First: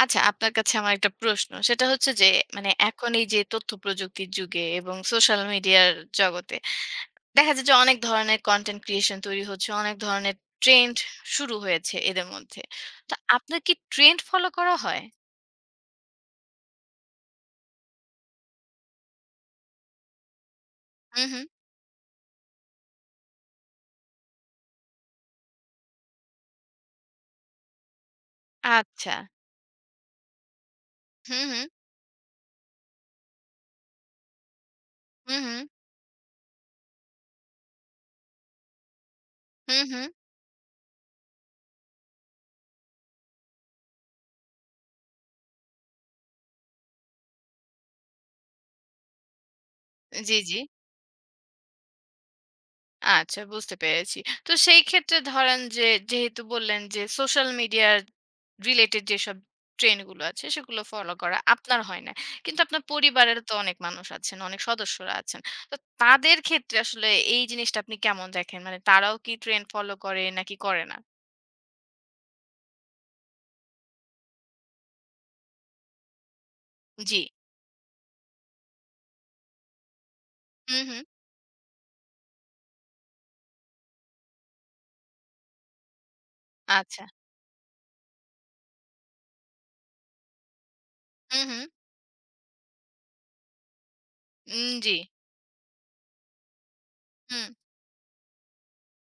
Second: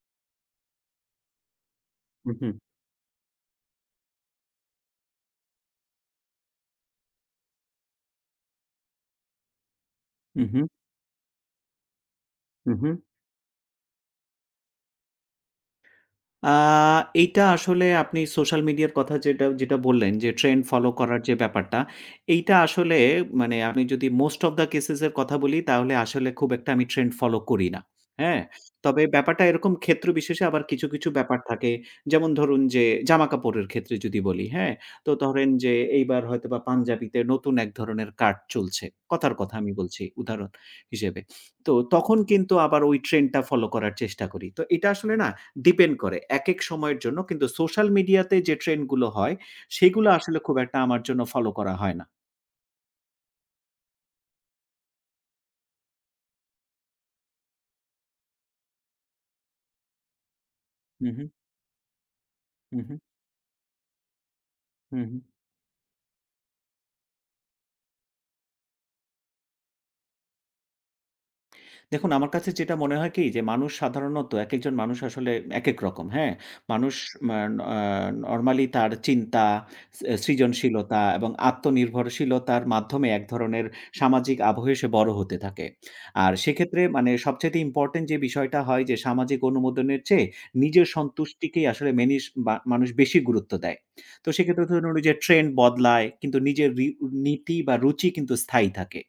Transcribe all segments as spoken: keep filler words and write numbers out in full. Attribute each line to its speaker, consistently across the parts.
Speaker 1: আচ্ছা, আপনার কাছে আমার একটা প্রশ্ন। সেটা হচ্ছে যে
Speaker 2: হম,
Speaker 1: মানে এখন এই যে তথ্য প্রযুক্তির যুগে এবং সোশ্যাল মিডিয়ার জগতে দেখা যায় যে অনেক ধরনের কনটেন্ট ক্রিয়েশন তৈরি হচ্ছে, অনেক ধরনের
Speaker 2: হম,
Speaker 1: ট্রেন্ড শুরু হয়েছে এদের মধ্যে।
Speaker 2: হম
Speaker 1: তো আপনার কি ট্রেন্ড ফলো করা হয়?
Speaker 2: আ এইটা আসলে আপনি সোশ্যাল মিডিয়ার কথা যেটা, যেটা বললেন যে ট্রেন্ড ফলো করার
Speaker 1: হু,
Speaker 2: যে
Speaker 1: হু।
Speaker 2: ব্যাপারটা, এইটা আসলে মানে আমি যদি মোস্ট অফ দ্যা কেসেস এর কথা বলি তাহলে আসলে খুব একটা আমি ট্রেন্ড ফলো করি না। হ্যাঁ? তবে
Speaker 1: আচ্ছা।
Speaker 2: ব্যাপারটা এরকম ক্ষেত্র বিশেষে আবার কিছু, কিছু
Speaker 1: হু,
Speaker 2: ব্যাপার
Speaker 1: হু।
Speaker 2: থাকে। যেমন ধরুন যে জামাকাপড়ের ক্ষেত্রে যদি বলি, হ্যাঁ? তো
Speaker 1: হু,
Speaker 2: ধরেন
Speaker 1: হু।
Speaker 2: যে এইবার হয়তোবা পাঞ্জাবিতে নতুন এক ধরনের কাট চলছে। কথার কথা আমি
Speaker 1: হু, হু।
Speaker 2: বলছি উদাহরণ হিসেবে। তো তখন কিন্তু আবার ওই ট্রেন্ডটা ফলো করার চেষ্টা করি। তো এটা আসলে না ডিপেন্ড করে। একেক সময়ের জন্য কিন্তু সোশ্যাল মিডিয়াতে যে ট্রেন্ড গুলো হয়, সেগুলো
Speaker 1: জি,
Speaker 2: আসলে
Speaker 1: জি।
Speaker 2: খুব একটা আমার জন্য ফলো করা হয় না।
Speaker 1: আচ্ছা, বুঝতে পেরেছি। তো সেই ক্ষেত্রে ধরেন যে, যেহেতু বললেন যে সোশ্যাল মিডিয়ার রিলেটেড যেসব ট্রেন্ড গুলো আছে সেগুলো
Speaker 2: হু,
Speaker 1: ফলো
Speaker 2: হু,
Speaker 1: করা আপনার হয় না। কিন্তু
Speaker 2: হু,
Speaker 1: আপনার
Speaker 2: হু,
Speaker 1: পরিবারের তো অনেক মানুষ আছেন, অনেক
Speaker 2: হু,
Speaker 1: সদস্যরা
Speaker 2: হু।
Speaker 1: আছেন। তো তাদের ক্ষেত্রে আসলে এই জিনিসটা আপনি কেমন দেখেন? মানে তারাও কি ট্রেন্ড ফলো করে নাকি করে না?
Speaker 2: দেখুন, আমার কাছে যেটা মনে হয় কি যে মানুষ সাধারণত একেকজন মানুষ আসলে একেক রকম, হ্যাঁ? মানুষ
Speaker 1: জি।
Speaker 2: মান আ নরমালি তার চিন্তা, সে
Speaker 1: হুম, হুম।
Speaker 2: সৃজনশীলতা এবং আত্মনির্ভরশীলতার মাধ্যমে এক ধরনের সামাজিক আবহে সে বড় হতে থাকে। আর সেক্ষেত্রে
Speaker 1: আচ্ছা।
Speaker 2: মানে সবচাইতে ইম্পোর্টেন্ট যে বিষয়টা হয় যে সামাজিক অনুমোদনের চেয়ে নিজের
Speaker 1: হুম, হুম।
Speaker 2: সন্তুষ্টিকেই আসলে মেনিস বা মানুষ বেশি গুরুত্ব দেয়। তো সেক্ষেত্রে
Speaker 1: উম
Speaker 2: ধরুন
Speaker 1: জি।
Speaker 2: ওই যে ট্রেন্ড বদলায় কিন্তু নিজের রি
Speaker 1: হুম।
Speaker 2: নীতি বা রুচি কিন্তু স্থায়ী থাকে।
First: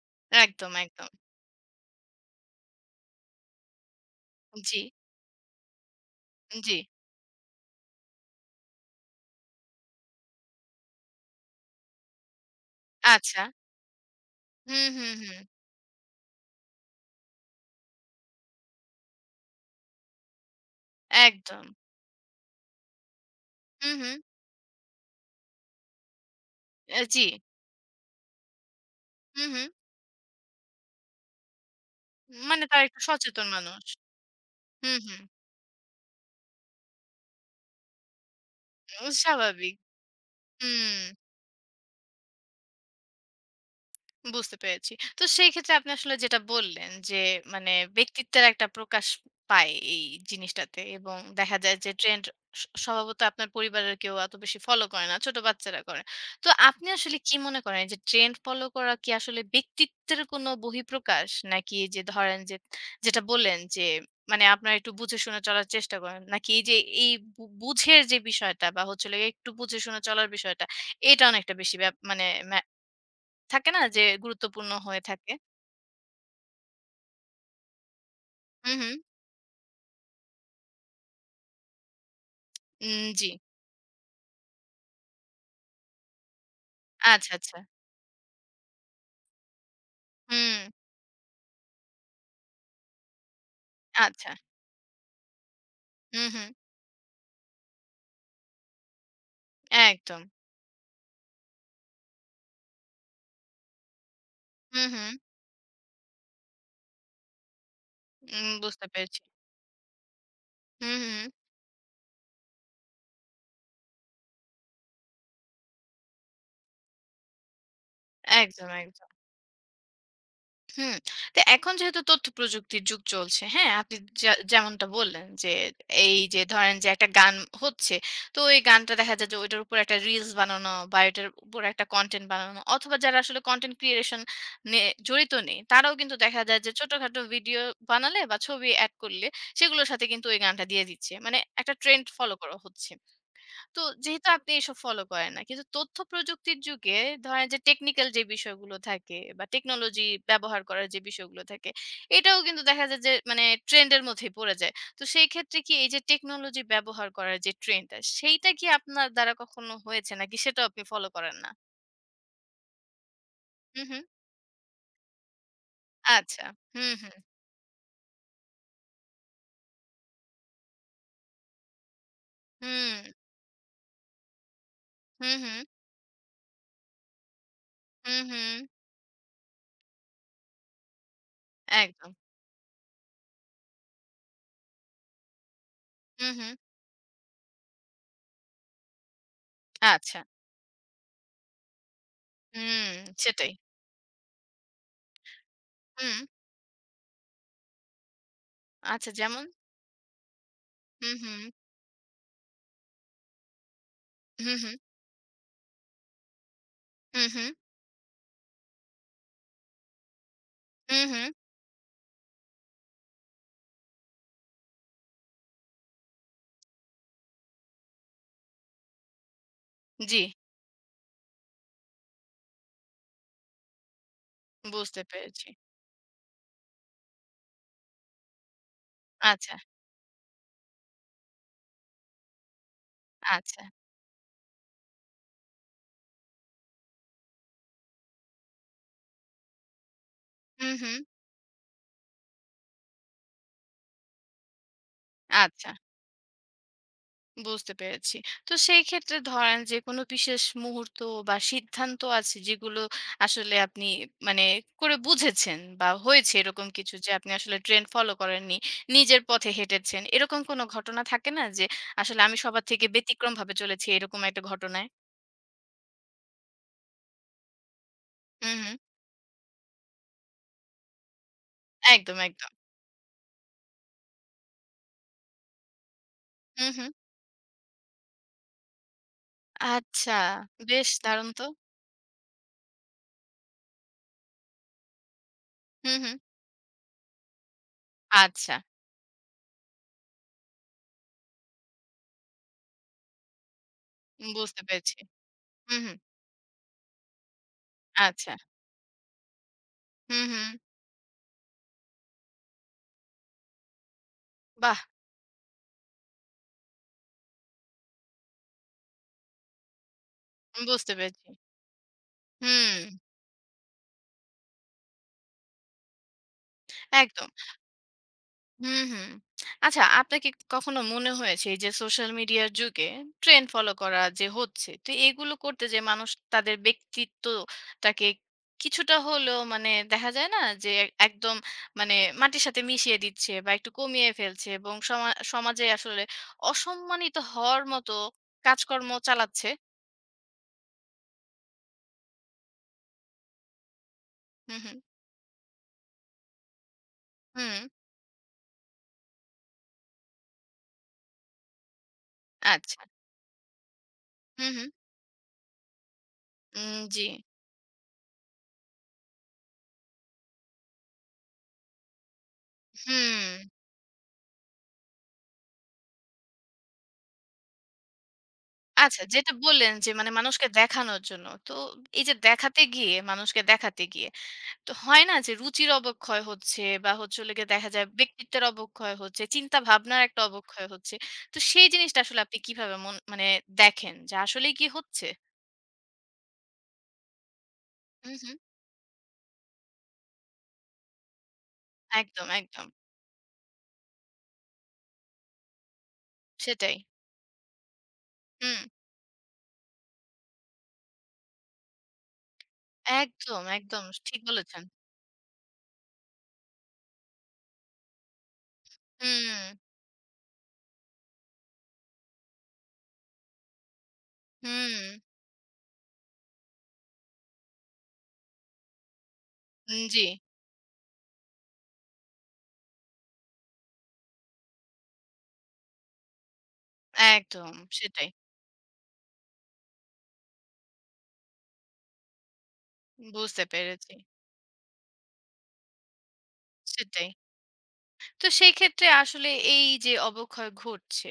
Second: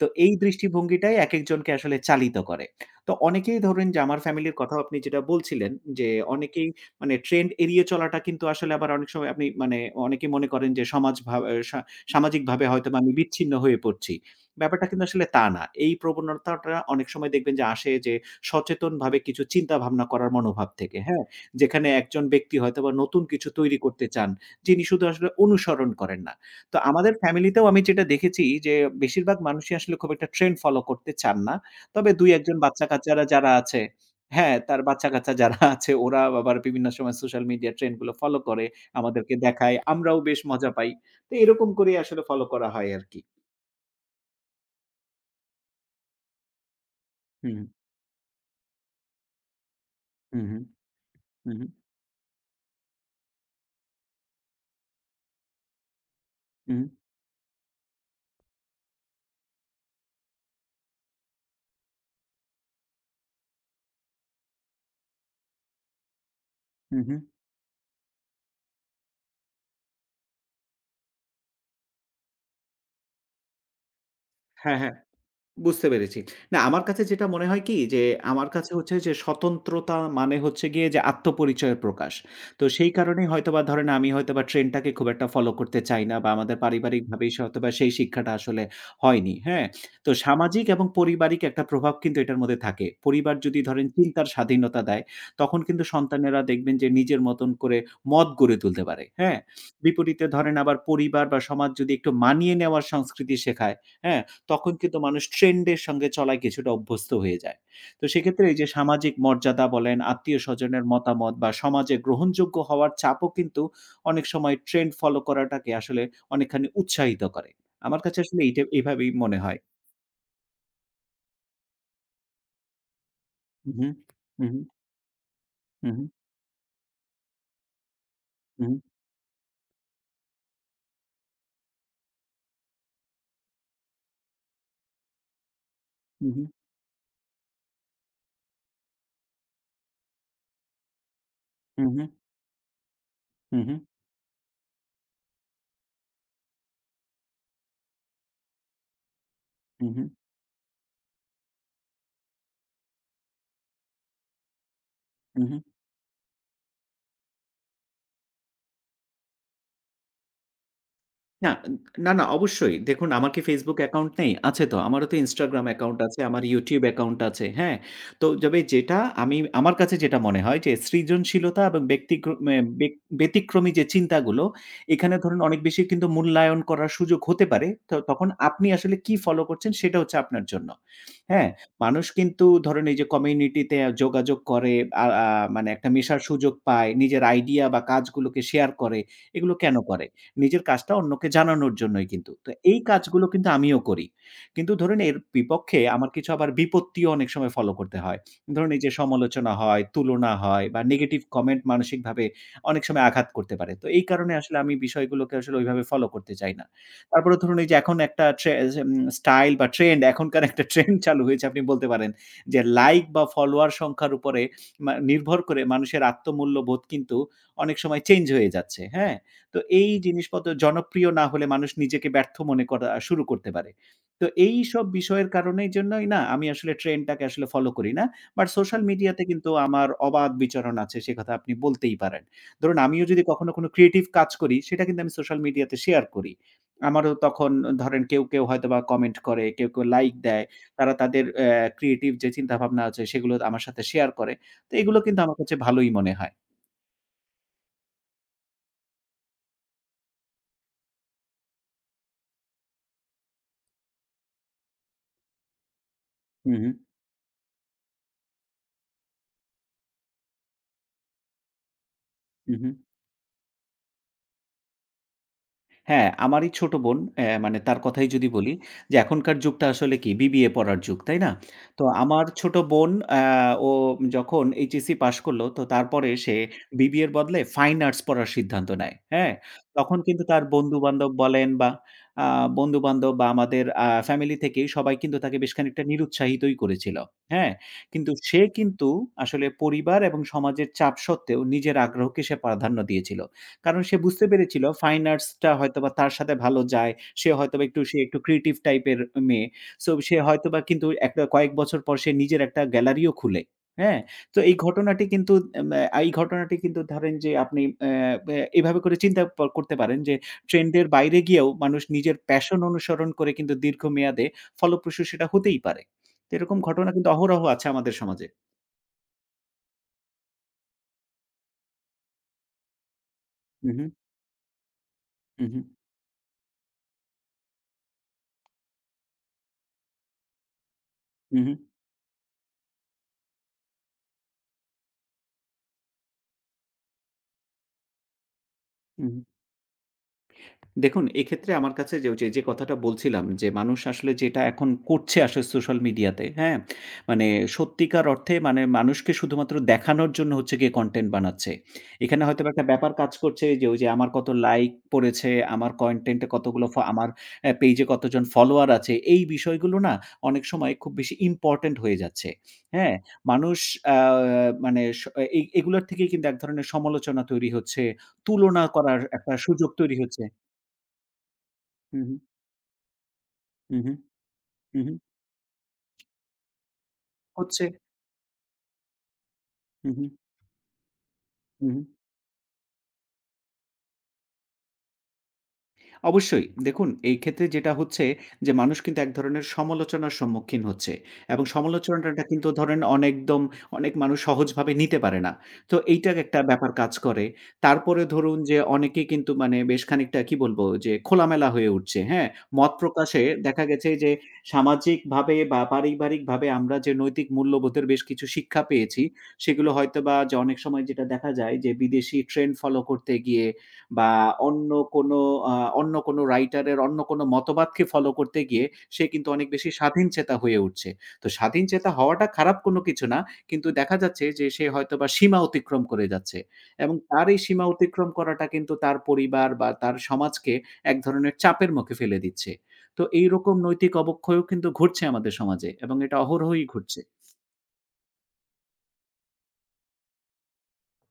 Speaker 2: তো এই
Speaker 1: একদম, একদম।
Speaker 2: দৃষ্টিভঙ্গিটাই একেকজনকে আসলে চালিত করে। তো অনেকেই ধরেন যে আমার ফ্যামিলির
Speaker 1: জি,
Speaker 2: কথাও আপনি যেটা বলছিলেন যে অনেকেই
Speaker 1: জি।
Speaker 2: মানে ট্রেন্ড এড়িয়ে চলাটা কিন্তু আসলে আবার অনেক সময় আপনি মানে অনেকে মনে করেন যে সমাজ ভা এ সা সামাজিকভাবে হয়তোবা আমি
Speaker 1: আচ্ছা।
Speaker 2: বিচ্ছিন্ন হয়ে পড়ছি।
Speaker 1: হুম,
Speaker 2: ব্যাপারটা কিন্তু
Speaker 1: হুম,
Speaker 2: আসলে
Speaker 1: হুম।
Speaker 2: তা না। এই প্রবণতাটা অনেক সময় দেখবেন যে আসে যে সচেতনভাবে কিছু চিন্তাভাবনা করার মনোভাব থেকে, হ্যাঁ?
Speaker 1: একদম।
Speaker 2: যেখানে একজন ব্যক্তি হয়তোবা নতুন কিছু তৈরি
Speaker 1: হুম,
Speaker 2: করতে
Speaker 1: হুম।
Speaker 2: চান, যিনি শুধু আসলে অনুসরণ করেন না। তো
Speaker 1: অ্যা
Speaker 2: আমাদের
Speaker 1: জি।
Speaker 2: ফ্যামিলিতেও আমি যেটা দেখেছি যে, বেশিরভাগ
Speaker 1: হুম, হুম।
Speaker 2: মানুষই আসলে খুব একটা ট্রেন্ড ফলো করতে চান না। তবে দুই-এক জন
Speaker 1: মানে তারা একটু
Speaker 2: বাচ্চা-কাচ্চারা
Speaker 1: সচেতন
Speaker 2: যারা
Speaker 1: মানুষ।
Speaker 2: আছে হ্যাঁ, তার
Speaker 1: হুম, হুম।
Speaker 2: বাচ্চা-কাচ্চা যারা আছে ওরা আবার বিভিন্ন সময় সোশ্যাল মিডিয়া ট্রেন্ড গুলো ফলো করে, আমাদেরকে
Speaker 1: স্বাভাবিক।
Speaker 2: দেখায়। আমরাও বেশ মজা পাই।
Speaker 1: হুম।
Speaker 2: তো এরকম করেই আসলে ফলো করা হয় আরকি।
Speaker 1: বুঝতে পেরেছি। তো সেই ক্ষেত্রে আপনি আসলে যেটা বললেন যে,
Speaker 2: হুম,
Speaker 1: মানে ব্যক্তিত্বের একটা প্রকাশ পায় এই
Speaker 2: হুম, হুম,
Speaker 1: জিনিসটাতে এবং দেখা
Speaker 2: হুম,
Speaker 1: যায় যে ট্রেন্ড স স্বভাবত আপনার পরিবারের কেউ এত বেশি ফলো করে না। ছোট বাচ্চারা করে। তো
Speaker 2: হুম,
Speaker 1: আপনি আসলে কি মনে করেন যে ট্রেন্ড ফলো করা কি আসলে ব্যক্তিত্বের কোনো বহিঃপ্রকাশ? নাকি এই যে ধরেন যে যেটা বললেন যে মানে আপনারা একটু বুঝে শুনে চলার চেষ্টা করেন। নাকি এই যে
Speaker 2: হুম, হুম,
Speaker 1: এই
Speaker 2: হুম।
Speaker 1: বু বুঝের যে বিষয়টা বা হচ্ছে হলো গিয়ে একটু বুঝে শুনে চলার বিষয়টা এটা অনেকটা বেশি ব্যাপ মানে ম্যা থাকে না যে গুরুত্বপূর্ণ
Speaker 2: হ্যাঁ, হ্যাঁ।
Speaker 1: হয়ে থাকে।
Speaker 2: বুঝতে পেরেছি। না আমার কাছে যেটা মনে হয় কি যে, আমার কাছে
Speaker 1: হু, হু।
Speaker 2: হচ্ছে যে স্বতন্ত্রতা মানে হচ্ছে গিয়ে যে আত্মপরিচয়ের প্রকাশ। তো সেই
Speaker 1: উম
Speaker 2: কারণেই
Speaker 1: জি।
Speaker 2: হয়তোবা ধরেন আমি হয়তোবা ট্রেন্ডটাকে খুব একটা ফলো করতে চাই না বা আমাদের পারিবারিকভাবেই
Speaker 1: আচ্ছা,
Speaker 2: স
Speaker 1: আচ্ছা।
Speaker 2: হয়তোবা সেই শিক্ষাটা আসলে হয়নি। হ্যাঁ? তো
Speaker 1: হুম,
Speaker 2: সামাজিক এবং পারিবারিক একটা প্রভাব কিন্তু এটার মধ্যে থাকে। পরিবার যদি ধরেন চিন্তার
Speaker 1: আচ্ছা।
Speaker 2: স্বাধীনতা দেয়, তখন কিন্তু
Speaker 1: হু,
Speaker 2: সন্তানেরা
Speaker 1: হু।
Speaker 2: দেখবেন যে নিজের মতন করে মত গড়ে তুলতে পারে। হ্যাঁ?
Speaker 1: একদম।
Speaker 2: বিপরীতে ধরেন আবার পরিবার বা সমাজ যদি একটু মানিয়ে নেওয়ার সংস্কৃতি শেখায়, হ্যাঁ? তখন
Speaker 1: হু,
Speaker 2: কিন্তু
Speaker 1: হু।
Speaker 2: মানুষ ট্রেন্ড এর সঙ্গে চলায় কিছুটা অভ্যস্ত হয়ে যায়। তো সেক্ষেত্রে
Speaker 1: উম
Speaker 2: এই যে
Speaker 1: বুঝতে
Speaker 2: সামাজিক
Speaker 1: পেরেছি।
Speaker 2: মর্যাদা বলেন, আত্মীয়স্বজনের
Speaker 1: হু, হু।
Speaker 2: মতামত বা সমাজে গ্রহণযোগ্য হওয়ার চাপও কিন্তু অনেক সময় ট্রেন্ড ফলো করাটাকে আসলে অনেকখানি উৎসাহিত করে। আমার কাছে আসলে এইটা
Speaker 1: একদম, একদম।
Speaker 2: এইভাবেই মনে হয়।
Speaker 1: হুম। তো এখন যেহেতু তথ্য প্রযুক্তির যুগ চলছে, হ্যাঁ?
Speaker 2: উহু,
Speaker 1: আপনি যে
Speaker 2: উহু,
Speaker 1: যেমনটা বললেন যে,
Speaker 2: উহু,
Speaker 1: এই যে ধরেন যে একটা গান হচ্ছে, তো এই
Speaker 2: উহু,
Speaker 1: গানটা দেখা যায় যে ওইটার উপর একটা রিলস বানানো বা এটার উপর একটা কনটেন্ট বানানো অথবা যারা আসলে কনটেন্ট ক্রিয়েশন নিয়ে জড়িত নেই, তারাও কিন্তু দেখা
Speaker 2: উহু,
Speaker 1: যায় যে ছোটখাটো ভিডিও বানালে বা ছবি এড করলে সেগুলোর সাথে কিন্তু ওই গানটা দিয়ে দিচ্ছে। মানে একটা
Speaker 2: উহু,
Speaker 1: ট্রেন্ড ফলো করা হচ্ছে।
Speaker 2: উহু,
Speaker 1: তো যেহেতু আপনি এসব ফলো করেন না। কিন্তু তথ্য প্রযুক্তির যুগে ধরেন যে টেকনিক্যাল যে বিষয়গুলো থাকে বা
Speaker 2: উহু,
Speaker 1: টেকনোলজি ব্যবহার করার যে বিষয়গুলো থাকে, এটাও কিন্তু দেখা যায় যে মানে ট্রেন্ড এর মধ্যেই পড়ে যায়। তো সেই
Speaker 2: উহু।
Speaker 1: ক্ষেত্রে কি এই যে টেকনোলজি ব্যবহার করার যে ট্রেন্ডটা, সেইটা কি আপনার দ্বারা কখনো হয়েছে নাকি সেটাও আপনি ফলো করেন না?
Speaker 2: না, না, না অবশ্যই। দেখুন আমার কি Facebook
Speaker 1: হুম, হুম।
Speaker 2: অ্যাকাউন্ট নেই? আছে তো। আমারও তো Instagram অ্যাকাউন্ট আছে, আমার
Speaker 1: আচ্ছা।
Speaker 2: YouTube
Speaker 1: হুম, হুম।
Speaker 2: অ্যাকাউন্ট আছে, হ্যাঁ? তো তবে যেটা আমি আমার কাছে যেটা মনে হয় যে সৃজনশীলতা এবং ব্যক্তিক্র মে
Speaker 1: হুম।
Speaker 2: বেক ব্যতিক্রমী যে চিন্তাগুলো, এখানে
Speaker 1: হুম,
Speaker 2: ধরুন
Speaker 1: হুম।
Speaker 2: অনেক বেশি কিন্তু মূল্যায়ন করার সুযোগ হতে পারে। তো
Speaker 1: হুম,
Speaker 2: তখন
Speaker 1: হুম।
Speaker 2: আপনি আসলে কি ফলো করছেন সেটা হচ্ছে আপনার জন্য। হ্যাঁ? মানুষ
Speaker 1: একদম।
Speaker 2: কিন্তু ধরেন এই যে কমিউনিটিতে যোগাযোগ করে আ আ মানে একটা মেশার
Speaker 1: হুম, হুম।
Speaker 2: সুযোগ পায়, নিজের আইডিয়া বা কাজগুলোকে শেয়ার করে। এগুলো কেন করে?
Speaker 1: আচ্ছা।
Speaker 2: নিজের কাজটা অন্যকে জানানোর জন্যই কিন্তু। তো এই
Speaker 1: হুম,
Speaker 2: কাজগুলো কিন্তু
Speaker 1: সেটাই।
Speaker 2: আমিও করি। কিন্তু ধরুন এর বিপক্ষে আমার
Speaker 1: হুম।
Speaker 2: কিছু আবার বিপত্তিও অনেক সময় ফলো করতে হয়। ধরুন এই যে
Speaker 1: আচ্ছা, যেমন?
Speaker 2: সমালোচনা হয়, তুলনা হয় বা
Speaker 1: হুম,
Speaker 2: নেগেটিভ
Speaker 1: হুম।
Speaker 2: কমেন্ট মানসিকভাবে অনেক সময় আঘাত করতে পারে। তো এই কারণে
Speaker 1: হুম,
Speaker 2: আসলে
Speaker 1: হুম।
Speaker 2: আমি বিষয়গুলোকে আসলে ওইভাবে ফলো করতে চাই না।
Speaker 1: হুম,
Speaker 2: তারপরে
Speaker 1: হুম।
Speaker 2: ধরুন এই যে এখন একটা ট্রে এম স্টাইল বা ট্রেন্ড এখনকার একটা ট্রেন্ড
Speaker 1: হুম,
Speaker 2: চালু
Speaker 1: হুম।
Speaker 2: হয়েছে আপনি বলতে পারেন যে লাইক বা ফলোয়ার সংখ্যার উপরে মা নির্ভর করে মানুষের আত্মমূল্যবোধ কিন্তু অনেক সময় চেঞ্জ হয়ে যাচ্ছে। হ্যাঁ? তো এই
Speaker 1: জি,
Speaker 2: জিনিসপত্র জনপ্রিয় না হলে মানুষ নিজেকে ব্যর্থ মনে করা শুরু করতে পারে। তো এইসব
Speaker 1: বুঝতে
Speaker 2: বিষয়ের
Speaker 1: পেরেছি।
Speaker 2: কারণের জন্যই না আমি আসলে ট্রেন্ডটাকে আসলে ফলো করি না। বাট সোশ্যাল মিডিয়াতে কিন্তু
Speaker 1: আচ্ছা,
Speaker 2: আমার অবাধ বিচরণ আছে সে কথা আপনি বলতেই পারেন। ধরুন আমিও যদি কখনো
Speaker 1: আচ্ছা।
Speaker 2: কোনো ক্রিয়েটিভ কাজ করি সেটা কিন্তু আমি সোশ্যাল মিডিয়াতে শেয়ার করি। আমারও তখন ধরেন কেউ, কেউ হয়তোবা কমেন্ট করে, কেউ, কেউ লাইক দেয়।
Speaker 1: হু, হু।
Speaker 2: তারা তাদের অ্যা ক্রিয়েটিভ যে চিন্তাভাবনা আছে সেগুলো আমার সাথে শেয়ার করে। তো এগুলো কিন্তু আমার কাছে
Speaker 1: আচ্ছা,
Speaker 2: ভালোই মনে হয়।
Speaker 1: বুঝতে পেরেছি। তো সেই ক্ষেত্রে ধরেন যে কোনো বিশেষ মুহূর্ত বা সিদ্ধান্ত আছে যেগুলো আসলে আপনি মানে করে বুঝেছেন বা হয়েছে
Speaker 2: হু,
Speaker 1: এরকম
Speaker 2: হু,
Speaker 1: কিছু যে আপনি আসলে ট্রেন্ড ফলো করেননি, নিজের পথে হেঁটেছেন। এরকম কোনো ঘটনা থাকে না যে আসলে আমি
Speaker 2: হু,
Speaker 1: সবার
Speaker 2: হু।
Speaker 1: থেকে ব্যতিক্রমভাবে চলেছি এরকম একটা ঘটনায়?
Speaker 2: হ্যাঁ, আমারই ছোট বোন অ্যা মানে তার কথাই যদি
Speaker 1: হু,
Speaker 2: বলি
Speaker 1: হু।
Speaker 2: যে এখনকার যুগটা আসলে কি বিবিএ পড়ার যুগ, তাই না? তো
Speaker 1: একদম,
Speaker 2: আমার
Speaker 1: একদম।
Speaker 2: ছোট বোন অ্যা ও যখন এইচএসসি পাস করল তো তারপরে সে
Speaker 1: হু, হু।
Speaker 2: বিবিএ এর বদলে ফাইন আর্টস পড়ার সিদ্ধান্ত নেয়। হ্যাঁ? তখন
Speaker 1: আচ্ছা,
Speaker 2: কিন্তু তার
Speaker 1: বেশ
Speaker 2: বন্ধু-বান্ধব
Speaker 1: দারুণ তো।
Speaker 2: বলেন বা আ বন্ধু-বান্ধব বা আমাদের আ ফ্যামিলি থেকেই সবাই কিন্তু তাকে বেশ খানিকটা
Speaker 1: হু, হু।
Speaker 2: নিরুৎসাহিতই করেছিল। হ্যাঁ? কিন্তু সে
Speaker 1: আচ্ছা,
Speaker 2: কিন্তু আসলে পরিবার এবং সমাজের চাপ সত্ত্বেও নিজের আগ্রহকে সে প্রাধান্য দিয়েছিল। কারণ সে বুঝতে
Speaker 1: বুঝতে
Speaker 2: পেরেছিল
Speaker 1: পেরেছি।
Speaker 2: ফাইন আর্টসটা
Speaker 1: হু,
Speaker 2: হয়তোবা
Speaker 1: হু।
Speaker 2: তার সাথে ভালো যায়। সে হয়তোবা একটু সে একটু
Speaker 1: আচ্ছা।
Speaker 2: ক্রিয়েটিভ টাইপের মেয়ে। সো সে
Speaker 1: হুম, হুম।
Speaker 2: হয়তোবা কিন্তু একটা কয়েক বছর পর সে নিজের একটা গ্যালারিও খুলে। হ্যাঁ? তো এই
Speaker 1: বাহ!
Speaker 2: ঘটনাটি কিন্তু এম আ এই ঘটনাটি কিন্তু ধরেন যে আপনি অ্যা ব্যা এভাবে করে চিন্তা প করতে পারেন যে ট্রেন্ড এর
Speaker 1: বুঝতে
Speaker 2: বাইরে
Speaker 1: পেরেছি।
Speaker 2: গিয়েও মানুষ নিজের প্যাশন
Speaker 1: হুম,
Speaker 2: অনুসরণ করে কিন্তু দীর্ঘমেয়াদে ফলপ্রসূ সেটা হতেই পারে। তো এরকম ঘটনা কিন্তু
Speaker 1: একদম।
Speaker 2: অহরহ আছে আমাদের সমাজে।
Speaker 1: হুম, হুম। আচ্ছা, আপনার কি কখনো মনে হয়েছে এই যে সোশ্যাল মিডিয়ার যুগে ট্রেন্ড
Speaker 2: হু,
Speaker 1: ফলো
Speaker 2: হু,
Speaker 1: করা যে হচ্ছে, তো এগুলো
Speaker 2: হু, হু,
Speaker 1: করতে যেয়ে মানুষ তাদের ব্যক্তিত্বটাকে কিছুটা হলেও মানে দেখা যায় না যে একদম
Speaker 2: হু, হু,
Speaker 1: মানে মাটির সাথে মিশিয়ে দিচ্ছে বা একটু কমিয়ে ফেলছে এবং সমা সমাজে আসলে অসম্মানিত হওয়ার মতো কাজকর্ম
Speaker 2: হু।
Speaker 1: চালাচ্ছে।
Speaker 2: দেখুন, এক্ষেত্রে আমার কাছে যে ওই যে, যে কথাটা বলছিলাম যে, মানুষ আসলে যেটা
Speaker 1: হুম,
Speaker 2: এখন
Speaker 1: হুম,
Speaker 2: করছে আসলে সোশ্যাল মিডিয়াতে, হ্যাঁ? মানে
Speaker 1: হুম।
Speaker 2: সত্যিকার অর্থে মানে মানুষকে শুধুমাত্র দেখানোর জন্য হচ্ছে গিয়ে কনটেন্ট বানাচ্ছে। এখানে হয়তোবা একটা
Speaker 1: আচ্ছা।
Speaker 2: ব্যাপার কাজ করছে যে, ওই যে, আমার কত
Speaker 1: হুম, হুম।
Speaker 2: লাইক পড়েছে, আমার কনটেন্ট এ কতগুলো
Speaker 1: উম
Speaker 2: ফ
Speaker 1: জি।
Speaker 2: আমার অ্যা পেইজে কতজন ফলোয়ার আছে। এই বিষয়গুলো না অনেক সময় খুব বেশি ইম্পোর্টেন্ট হয়ে যাচ্ছে, হ্যাঁ?
Speaker 1: হুম।
Speaker 2: মানুষ আ মানে স এই এগুলোর থেকেই কিন্তু এক ধরনের সমালোচনা তৈরি হচ্ছে, তুলনা করার
Speaker 1: আচ্ছা, যেটা
Speaker 2: একটা সুযোগ
Speaker 1: বললেন যে
Speaker 2: তৈরি
Speaker 1: মানে
Speaker 2: হচ্ছে।
Speaker 1: মানুষকে দেখানোর জন্য। তো
Speaker 2: হু,
Speaker 1: এই
Speaker 2: হু,
Speaker 1: যে দেখাতে গিয়ে, মানুষকে
Speaker 2: হু,
Speaker 1: দেখাতে
Speaker 2: হু,
Speaker 1: গিয়ে তো
Speaker 2: হু, হু।
Speaker 1: হয় না যে রুচির অবক্ষয় হচ্ছে বা হচ্ছে হলো গিয়ে
Speaker 2: হচ্ছে।
Speaker 1: দেখা যায় ব্যক্তিত্বের অবক্ষয় হচ্ছে, চিন্তা
Speaker 2: হু,
Speaker 1: ভাবনার
Speaker 2: হু,
Speaker 1: একটা অবক্ষয় হচ্ছে। তো
Speaker 2: হু,
Speaker 1: সেই
Speaker 2: হু।
Speaker 1: জিনিসটা আসলে আপনি কিভাবে মন মানে দেখেন যে আসলেই কি হচ্ছে?
Speaker 2: অবশ্যই। দেখুন এই ক্ষেত্রে যেটা হচ্ছে
Speaker 1: হুম, হুম।
Speaker 2: যে মানুষ কিন্তু এক ধরনের সমালোচনার সম্মুখীন হচ্ছে এবং সমালোচনাটা
Speaker 1: একদম,
Speaker 2: কিন্তু
Speaker 1: একদম।
Speaker 2: ধরেন অনেকদম অনেক মানুষ সহজভাবে নিতে পারে না। তো এইটার একটা ব্যাপার
Speaker 1: সেটাই।
Speaker 2: কাজ করে। তারপরে ধরুন
Speaker 1: হুম।
Speaker 2: যে অনেকেই কিন্তু মানে বেশ খানিকটা কি বলবো যে খোলামেলা হয়ে উঠছে, হ্যাঁ? মত প্রকাশে
Speaker 1: একদম,
Speaker 2: দেখা
Speaker 1: একদম
Speaker 2: গেছে যে
Speaker 1: ঠিক বলেছেন।
Speaker 2: সামাজিকভাবে বা পারিবারিকভাবে আমরা যে নৈতিক মূল্যবোধের বেশ কিছু শিক্ষা পেয়েছি,
Speaker 1: হুম,
Speaker 2: সেগুলো হয়তোবা যে অনেক সময় যেটা দেখা যায় যে বিদেশি ট্রেন্ড ফলো করতে গিয়ে বা অন্য
Speaker 1: হুম।
Speaker 2: কোনো আ অন্য কোনো রাইটারের অন্য কোনো মতবাদকে ফলো করতে গিয়ে সে কিন্তু অনেক বেশি
Speaker 1: উম জি।
Speaker 2: স্বাধীনচেতা হয়ে উঠছে। তো স্বাধীনচেতা হওয়াটা খারাপ কোনো কিছু না। কিন্তু দেখা যাচ্ছে যে সে হয়তোবা সীমা অতিক্রম করে যাচ্ছে। এবং তার এই
Speaker 1: একদম
Speaker 2: সীমা
Speaker 1: সেটাই।
Speaker 2: অতিক্রম করাটা কিন্তু তার পরিবার বা তার সমাজকে এক ধরনের চাপের মুখে ফেলে দিচ্ছে। তো
Speaker 1: বুঝতে
Speaker 2: এইরকম
Speaker 1: পেরেছি।
Speaker 2: নৈতিক অবক্ষয়ও কিন্তু ঘটছে আমাদের সমাজে এবং এটা অহরহই ঘটছে।
Speaker 1: সেটাই। তো সেই ক্ষেত্রে আসলে এই যে অবক্ষয় ঘটছে,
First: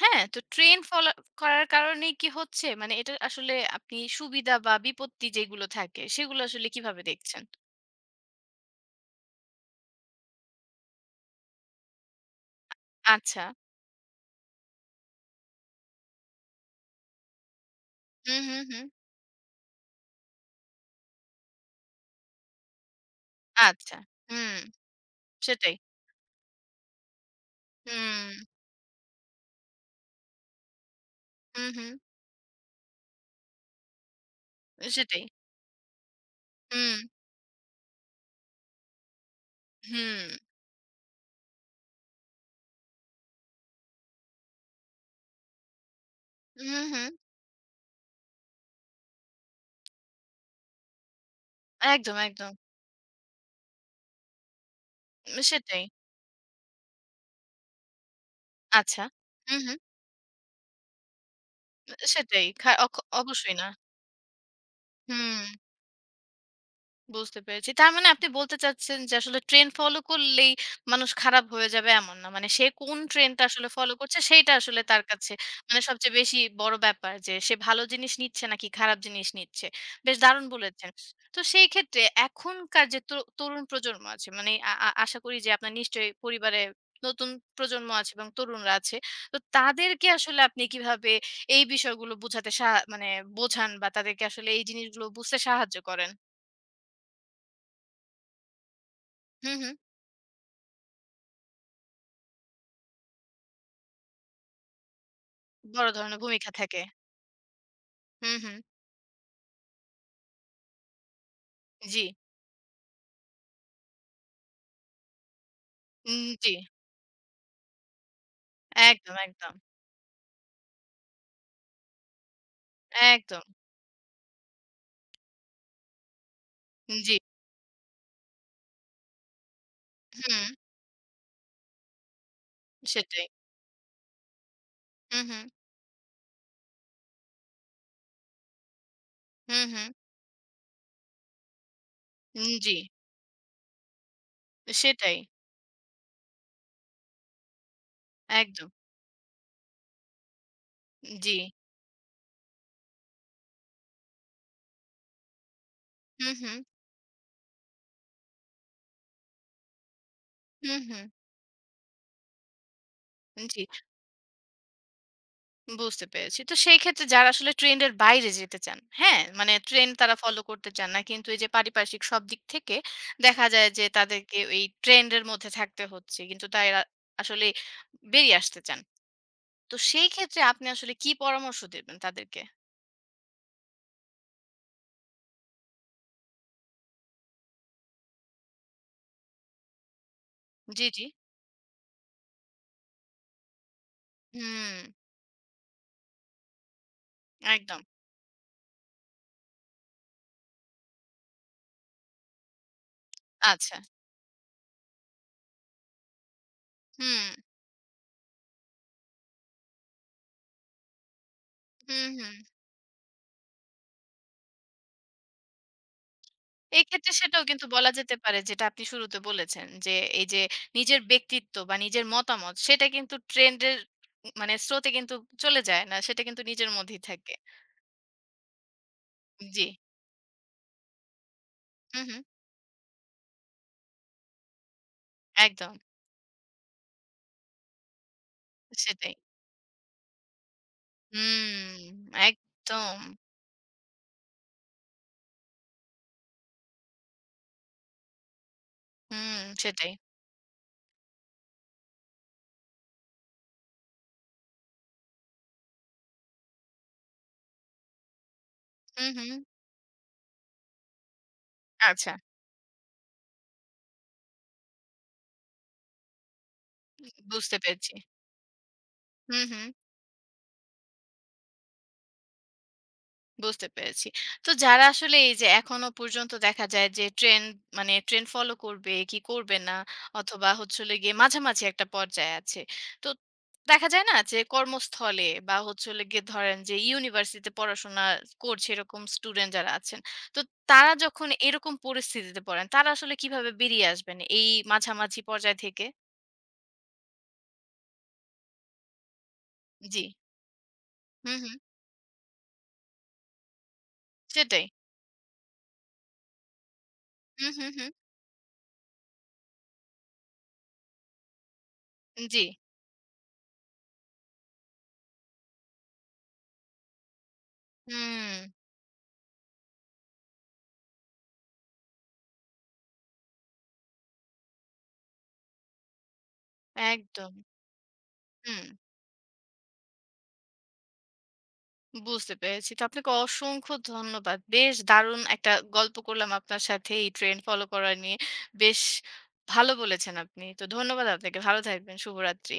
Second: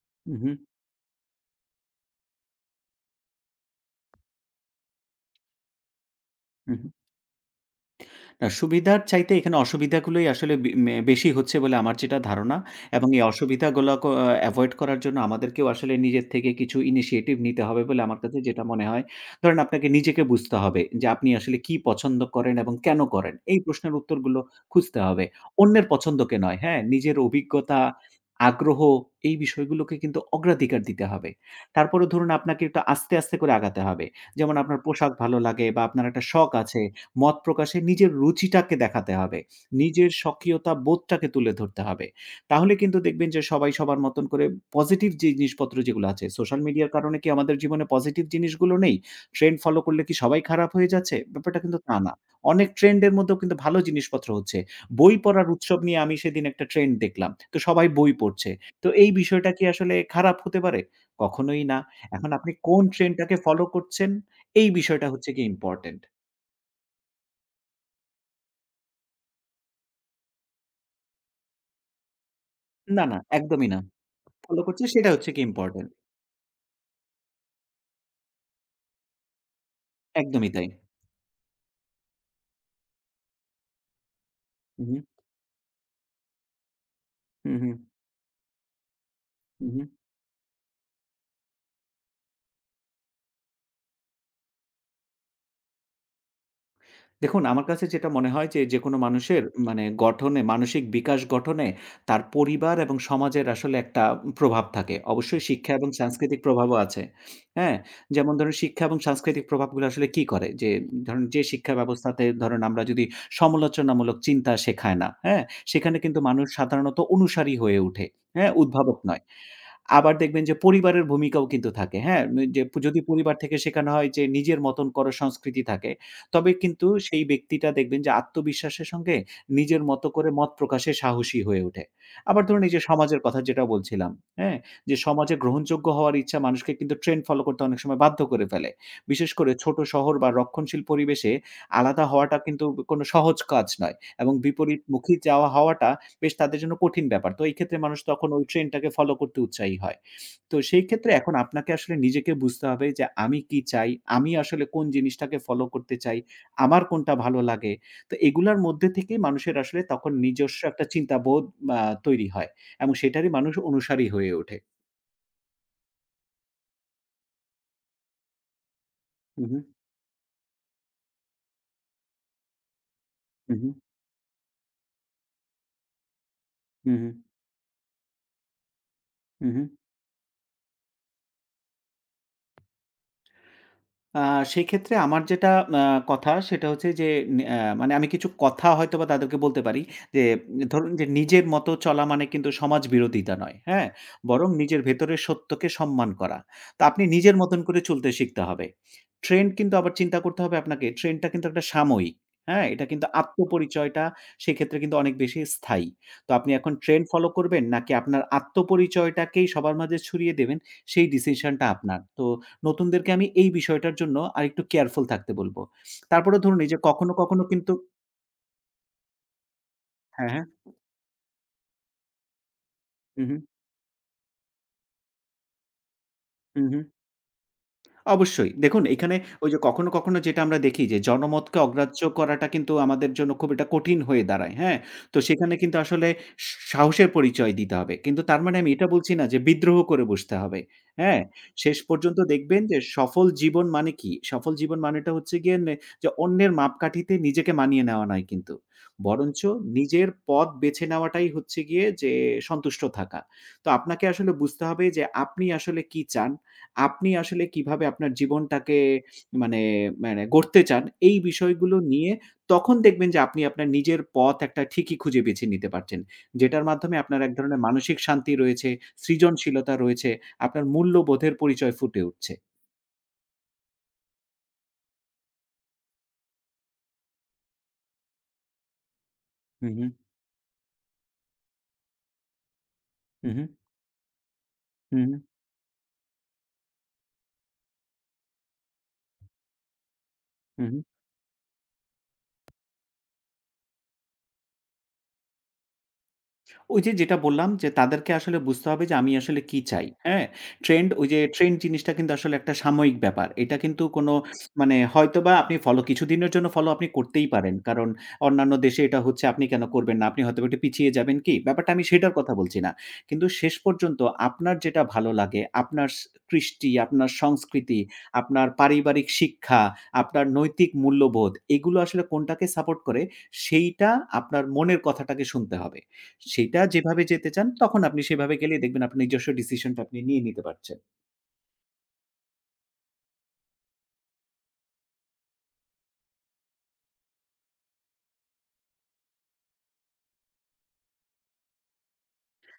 Speaker 1: হ্যাঁ?
Speaker 2: হু,
Speaker 1: তো
Speaker 2: হু,
Speaker 1: ট্রেন ফলা করার কারণে কি হচ্ছে? মানে এটা আসলে আপনি সুবিধা বা বিপত্তি যেগুলো থাকে সেগুলো আসলে
Speaker 2: হু, হু।
Speaker 1: কিভাবে দেখছেন?
Speaker 2: না, সুবিধার চাইতে এখানে অসুবিধাগুলোই আসলে বে মে বেশি হচ্ছে বলে আমার যেটা ধারণা এবং এই
Speaker 1: আচ্ছা।
Speaker 2: অসুবিধাগুলাকে আ এভয়েড করার জন্য আমাদেরকেও আসলে নিজের থেকে কিছু ইনিশিয়েটিভ নিতে হবে বলে আমার কাছে
Speaker 1: হুম, হুম,
Speaker 2: যেটা মনে
Speaker 1: হুম।
Speaker 2: হয়। ধরেন আপনাকে নিজেকে বুঝতে হবে যে আপনি আসলে কি পছন্দ করেন এবং কেন করেন? এই প্রশ্নের
Speaker 1: আচ্ছা।
Speaker 2: উত্তরগুলো
Speaker 1: হুম,
Speaker 2: খুঁজতে হবে।
Speaker 1: সেটাই।
Speaker 2: অন্যের পছন্দকে নয়, হ্যাঁ? নিজের অভিজ্ঞতা,
Speaker 1: হুম,
Speaker 2: আগ্রহ এই বিষয়গুলোকে কিন্তু অগ্রাধিকার দিতে হবে।
Speaker 1: হুম, হুম।
Speaker 2: তারপরেও ধরুন আপনাকে একটু আস্তে, আস্তে করে আগাতে হবে। যেমন আপনার পোশাক
Speaker 1: সেটাই।
Speaker 2: ভালো লাগে বা আপনার একটা শখ আছে
Speaker 1: হুম,
Speaker 2: মত প্রকাশে নিজের রুচিটাকে দেখাতে হবে। নিজের
Speaker 1: হুম,
Speaker 2: স্বকীয়তা বোধটাকে তুলে ধরতে হবে। তাহলে কিন্তু দেখবেন যে সবাই সবার মতন করে পজিটিভ যে জিনিসপত্র যেগুলো আছে, সোশ্যাল
Speaker 1: হুম,
Speaker 2: মিডিয়ার
Speaker 1: হুম।
Speaker 2: কারণে কি আমাদের জীবনে পজিটিভ জিনিসগুলো নেই? ট্রেন্ড ফলো করলে কি সবাই খারাপ হয়ে যাচ্ছে? ব্যাপারটা কিন্তু তা না।
Speaker 1: একদম, একদম।
Speaker 2: অনেক ট্রেন্ড এর মধ্যেও কিন্তু ভালো জিনিসপত্র হচ্ছে। বই পড়ার উৎসব
Speaker 1: সেটাই।
Speaker 2: নিয়ে আমি সেদিন একটা ট্রেন্ড দেখলাম। তো সবাই বই পড়ছে। তো
Speaker 1: আচ্ছা।
Speaker 2: এই বিষয়টা
Speaker 1: হুম,
Speaker 2: কি
Speaker 1: হুম।
Speaker 2: আসলে খারাপ হতে পারে? কখনোই না। এখন
Speaker 1: সেটাই।
Speaker 2: আপনি
Speaker 1: খা
Speaker 2: কোন
Speaker 1: অখ
Speaker 2: ট্রেন্ডটাকে
Speaker 1: অবশ্যই
Speaker 2: ফলো
Speaker 1: না।
Speaker 2: করছেন, এই বিষয়টা হচ্ছে
Speaker 1: হুম।
Speaker 2: গিয়ে ইম্পোর্টেন্ট।
Speaker 1: বুঝতে পেরেছি। তার মানে আপনি বলতে চাচ্ছেন যে আসলে ট্রেন্ড ফলো করলেই মানুষ খারাপ হয়ে যাবে এমন না। মানে সে কোন
Speaker 2: না, না,
Speaker 1: ট্রেন্ডটা আসলে
Speaker 2: একদমই না।
Speaker 1: ফলো করছে সেইটা
Speaker 2: ফলো
Speaker 1: আসলে
Speaker 2: করছে
Speaker 1: তার
Speaker 2: সেটা হচ্ছে
Speaker 1: কাছে
Speaker 2: কি
Speaker 1: মানে
Speaker 2: ইম্পোর্টেন্ট।
Speaker 1: সবচেয়ে বেশি বড় ব্যাপার যে সে ভালো জিনিস নিচ্ছে নাকি খারাপ জিনিস নিচ্ছে। বেশ দারুণ
Speaker 2: একদমই তাই।
Speaker 1: বলেছেন। তো সেই ক্ষেত্রে এখনকার যে তরু তরুণ প্রজন্ম আছে মানে আ আ
Speaker 2: উহু,
Speaker 1: আশা করি যে আপনার নিশ্চয়ই পরিবারে নতুন
Speaker 2: হুম, হুম,
Speaker 1: প্রজন্ম আছে এবং তরুণরা আছে। তো
Speaker 2: হুম, হুম।
Speaker 1: তাদেরকে আসলে আপনি কিভাবে এই বিষয়গুলো বোঝাতে সাহা মানে বোঝান বা তাদেরকে আসলে এই জিনিসগুলো বুঝতে সাহায্য করেন?
Speaker 2: দেখুন আমার কাছে যেটা মনে হয় যে, যেকোনো মানুষের
Speaker 1: হু, হু।
Speaker 2: মানে গঠনে, মানসিক বিকাশ গঠনে তার পরিবার এবং সমাজের আসলে একটা প্রভাব থাকে। অবশ্যই শিক্ষা
Speaker 1: বড়
Speaker 2: এবং
Speaker 1: ধরনের
Speaker 2: সাংস্কৃতিক
Speaker 1: ভূমিকা
Speaker 2: প্রভাবও
Speaker 1: থাকে।
Speaker 2: আছে। হ্যাঁ? যেমন
Speaker 1: হুম,
Speaker 2: ধরেন
Speaker 1: হুম।
Speaker 2: শিক্ষা এবং সাংস্কৃতিক প্রভাবগুলো আসলে কি করে? যে ধরেন যে শিক্ষা
Speaker 1: জি।
Speaker 2: ব্যবস্থাতে ধরেন আমরা যদি সমালোচনামূলক চিন্তা শেখায় না, হ্যাঁ? সেখানে কিন্তু
Speaker 1: উম
Speaker 2: মানুষ
Speaker 1: জি।
Speaker 2: সাধারণত অনুসারী হয়ে ওঠে। হ্যাঁ? উদ্ভাবক
Speaker 1: একদম,
Speaker 2: নয়।
Speaker 1: একদম,
Speaker 2: আবার দেখবেন যে পরিবারের ভূমিকাও কিন্তু থাকে, হ্যাঁ? উম, যে যদি পরিবার
Speaker 1: একদম।
Speaker 2: থেকে শেখানো হয় যে নিজের মতন করো সংস্কৃতি থাকে, তবে কিন্তু
Speaker 1: জি।
Speaker 2: সেই ব্যক্তিটা দেখবেন যে আত্মবিশ্বাসের সঙ্গে নিজের মতো করে
Speaker 1: হুম,
Speaker 2: মত প্রকাশে সাহসী হয়ে ওঠে। আবার ধরুন এই যে সমাজের
Speaker 1: সেটাই।
Speaker 2: কথা যেটা বলছিলাম, হ্যাঁ? যে
Speaker 1: হুম,
Speaker 2: সমাজে
Speaker 1: হুম।
Speaker 2: গ্রহণযোগ্য হওয়ার ইচ্ছা মানুষকে কিন্তু ট্রেন্ড ফলো করতে অনেক সময় বাধ্য করে ফেলে। বিশেষ করে
Speaker 1: হুম,
Speaker 2: ছোট
Speaker 1: হুম।
Speaker 2: শহর বা রক্ষণশীল পরিবেশে আলাদা হওয়াটা
Speaker 1: উম
Speaker 2: কিন্তু
Speaker 1: জি।
Speaker 2: কোনো সহজ কাজ নয় এবং বিপরীতমুখী
Speaker 1: সেটাই।
Speaker 2: যাওয়া হওয়াটা বেশ তাদের জন্য কঠিন ব্যাপার। তো এই ক্ষেত্রে মানুষ তখন ওই
Speaker 1: একদম।
Speaker 2: ট্রেন্ডটাকে ফলো করতে উৎসাহী হয়। তো সেই ক্ষেত্রে
Speaker 1: জি।
Speaker 2: এখন আপনাকে আসলে নিজেকে বুঝতে হবে যে আমি কি চাই? আমি আসলে কোন জিনিসটাকে ফলো করতে চাই?
Speaker 1: হুম, হুম।
Speaker 2: আমার কোনটা ভালো লাগে? তো এগুলার মধ্যে থেকেই মানুষের আসলে তখন নিজস্ব
Speaker 1: হুম,
Speaker 2: একটা
Speaker 1: হুম।
Speaker 2: চিন্তাবোধ আ তৈরি হয় এবং সেটারই মানুষ
Speaker 1: জি।
Speaker 2: অনুসারী হয়ে ওঠে।
Speaker 1: বুঝতে পেরেছি। তো সেই ক্ষেত্রে যারা আসলে ট্রেন্ড এর বাইরে যেতে চান, হ্যাঁ?
Speaker 2: হু,
Speaker 1: মানে
Speaker 2: হু,
Speaker 1: ট্রেন্ড তারা ফলো করতে চান না। কিন্তু এই যে পারিপার্শ্বিক সব দিক থেকে দেখা
Speaker 2: হু, হু,
Speaker 1: যায় যে তাদেরকে এই ট্রেন্ড এর মধ্যে থাকতে হচ্ছে। কিন্তু তারা
Speaker 2: হু,
Speaker 1: আসলে বেরিয়ে আসতে চান।
Speaker 2: হু, হু।
Speaker 1: তো সেই ক্ষেত্রে আপনি আসলে কি পরামর্শ দেবেন তাদেরকে?
Speaker 2: আ সেক্ষেত্রে আমার যেটা আ কথা সেটা হচ্ছে যে নে আ মানে আমি কিছু কথা হয়তোবা তাদেরকে বলতে পারি যে
Speaker 1: জি,
Speaker 2: ধরুন
Speaker 1: জি।
Speaker 2: যে নিজের মতো চলা মানে কিন্তু সমাজ বিরোধিতা নয়, হ্যাঁ? বরং
Speaker 1: হুম,
Speaker 2: নিজের ভেতরের সত্যকে সম্মান করা। তো আপনি নিজের মতন
Speaker 1: একদম।
Speaker 2: করে চলতে শিখতে হবে। ট্রেন্ড কিন্তু আবার চিন্তা করতে হবে আপনাকে, ট্রেন্ডটা কিন্তু একটা সাময়িক, হ্যাঁ? এটা কিন্তু
Speaker 1: আচ্ছা।
Speaker 2: আত্মপরিচয়টা সেক্ষেত্রে কিন্তু অনেক বেশি স্থায়ী। তো আপনি এখন ট্রেন্ড
Speaker 1: হুম,
Speaker 2: ফলো করবেন নাকি আপনার আত্মপরিচয়টাকেই সবার মাঝে ছড়িয়ে দেবেন সেই ডিসিশনটা আপনার।
Speaker 1: হুম,
Speaker 2: তো
Speaker 1: হুম।
Speaker 2: নতুনদেরকে আমি এই বিষয়টার জন্য আরেকটু কেয়ারফুল থাকতে বলব। তারপরে ধরুন এই যে
Speaker 1: এক্ষেত্রে
Speaker 2: কখনো, কখনো
Speaker 1: সেটাও কিন্তু
Speaker 2: কিন্তু
Speaker 1: বলা যেতে পারে যেটা আপনি শুরুতে বলেছেন যে, এই
Speaker 2: হ্যাঁ,
Speaker 1: যে
Speaker 2: হ্যাঁ।
Speaker 1: নিজের ব্যক্তিত্ব বা নিজের মতামত সেটা কিন্তু
Speaker 2: হু, হু।
Speaker 1: ট্রেন্ড এর উ মানে স্রোতে কিন্তু চলে যায় না। সেটা কিন্তু
Speaker 2: হু,
Speaker 1: নিজের
Speaker 2: হু।
Speaker 1: মধ্যেই থাকে।
Speaker 2: অবশ্যই। দেখুন এখানে ওই যে
Speaker 1: জি।
Speaker 2: কখনো, কখনো যেটা আমরা দেখি যে জনমতকে অগ্রাহ্য
Speaker 1: হুম, হুম।
Speaker 2: করাটা কিন্তু আমাদের জন্য খুব একটা কঠিন হয়ে দাঁড়ায়। হ্যাঁ? তো সেখানে
Speaker 1: একদম।
Speaker 2: কিন্তু আসলে স সাহসের পরিচয় দিতে হবে। কিন্তু তার মানে আমি এটা বলছি
Speaker 1: সেটাই।
Speaker 2: না যে বিদ্রোহ করে বসতে হবে। হ্যাঁ?
Speaker 1: হুম,
Speaker 2: শেষ পর্যন্ত দেখবেন যে
Speaker 1: একদম।
Speaker 2: সফল জীবন মানে কি? সফল জীবন মানেটা হচ্ছে গিয়ে নে যে অন্যের মাপকাঠিতে নিজেকে মানিয়ে নেওয়া নয় কিন্তু।
Speaker 1: হুম,
Speaker 2: বরঞ্চ
Speaker 1: সেটাই।
Speaker 2: নিজের পথ বেছে নেওয়াটাই হচ্ছে গিয়ে যে সন্তুষ্ট থাকা। তো আপনাকে আসলে বুঝতে হবে যে আপনি আসলে কি চান? আপনি আসলে কিভাবে আপনার জীবনটাকে
Speaker 1: হুম, হুম।
Speaker 2: মানে, মানে গড়তে চান এই বিষয়গুলো
Speaker 1: আচ্ছা।
Speaker 2: নিয়ে তখন দেখবেন যে আপনি আপনার নিজের পথ একটা ঠিকই খুঁজে বেছে নিতে পারছেন। যেটার মাধ্যমে আপনার এক
Speaker 1: বুঝতে
Speaker 2: ধরনের
Speaker 1: পেরেছি।
Speaker 2: মানসিক শান্তি রয়েছে,
Speaker 1: হুম, হুম।
Speaker 2: সৃজনশীলতা রয়েছে, আপনার মূল্যবোধের পরিচয় ফুটে উঠছে।
Speaker 1: বুঝতে পেরেছি। তো যারা আসলে এই যে এখনো পর্যন্ত দেখা যায় যে ট্রেন্ড মানে ট্রেন্ড ফলো করবে কি করবে
Speaker 2: হু,
Speaker 1: না
Speaker 2: হু,
Speaker 1: অথবা হচ্ছে হলো গিয়ে মাঝামাঝি একটা পর্যায়ে আছে। তো
Speaker 2: হু,
Speaker 1: দেখা যায় না যে
Speaker 2: হু,
Speaker 1: কর্মস্থলে বা হচ্ছে হলো গিয়ে ধরেন যে ইউনিভার্সিটিতে পড়াশোনা করছে এরকম স্টুডেন্ট যারা আছেন। তো
Speaker 2: হু, হু।
Speaker 1: তারা যখন এরকম পরিস্থিতিতে পড়েন তারা আসলে কিভাবে বেরিয়ে আসবেন এই মাঝামাঝি পর্যায় থেকে?
Speaker 2: ওই যে যেটা বললাম যে তাদেরকে আসলে বুঝতে হবে যে আমি আসলে কি চাই,
Speaker 1: জি।
Speaker 2: হ্যাঁ? ট্রেন্ড ওই যে
Speaker 1: হুম, হুম।
Speaker 2: ট্রেন্ড জিনিসটা কিন্তু আসলে একটা সাময়িক ব্যাপার। এটা কিন্তু কোনো
Speaker 1: সেটাই।
Speaker 2: মানে হয়তোবা আপনি ফলো কিছুদিনের জন্য ফলো আপনি করতেই
Speaker 1: হুম,
Speaker 2: পারেন।
Speaker 1: হুম,
Speaker 2: কারণ
Speaker 1: হুম।
Speaker 2: অন্যান্য দেশে এটা হচ্ছে আপনি কেন করবেন না? আপনি হয়তোবা একটু পিছিয়ে যাবেন কি? ব্যাপারটা আমি সেটার কথা
Speaker 1: জি।
Speaker 2: বলছি না। কিন্তু শেষ পর্যন্ত আপনার যেটা ভালো লাগে, আপনার স কৃষ্টি, আপনার সংস্কৃতি,
Speaker 1: হুম।
Speaker 2: আপনার পারিবারিক শিক্ষা, আপনার নৈতিক মূল্যবোধ এগুলো আসলে কোনটাকে সাপোর্ট করে সেইটা আপনার মনের কথাটাকে শুনতে হবে। সেটা যেভাবে যেতে
Speaker 1: একদম।
Speaker 2: চান, তখন আপনি সেভাবে গেলেই
Speaker 1: হুম।
Speaker 2: দেখবেন আপনার নিজস্ব ডিসিশনটা আপনি নিয়ে নিতে পারছেন।
Speaker 1: বুঝতে পেরেছি। তো আপনাকে অসংখ্য ধন্যবাদ। বেশ দারুণ একটা গল্প করলাম আপনার সাথে এই ট্রেন্ড ফলো করা নিয়ে। বেশ ভালো বলেছেন আপনি। তো ধন্যবাদ আপনাকে। ভালো থাকবেন। শুভরাত্রি।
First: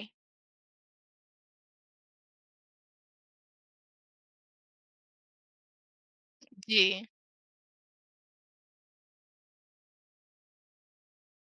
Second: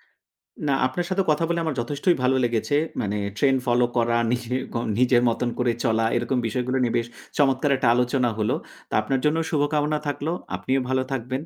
Speaker 2: না, আপনার সাথে কথা বলে আমার যথেষ্টই ভালো লেগেছে। মানে ট্রেন্ড ফলো করা, নিজে ক নিজের মতন করে চলা, এরকম বিষয়গুলো
Speaker 1: জি।
Speaker 2: নিয়ে বেশ চমৎকার একটা আলোচনা হলো। তো আপনার জন্য শুভকামনা থাকলো। আপনিও ভালো থাকবেন।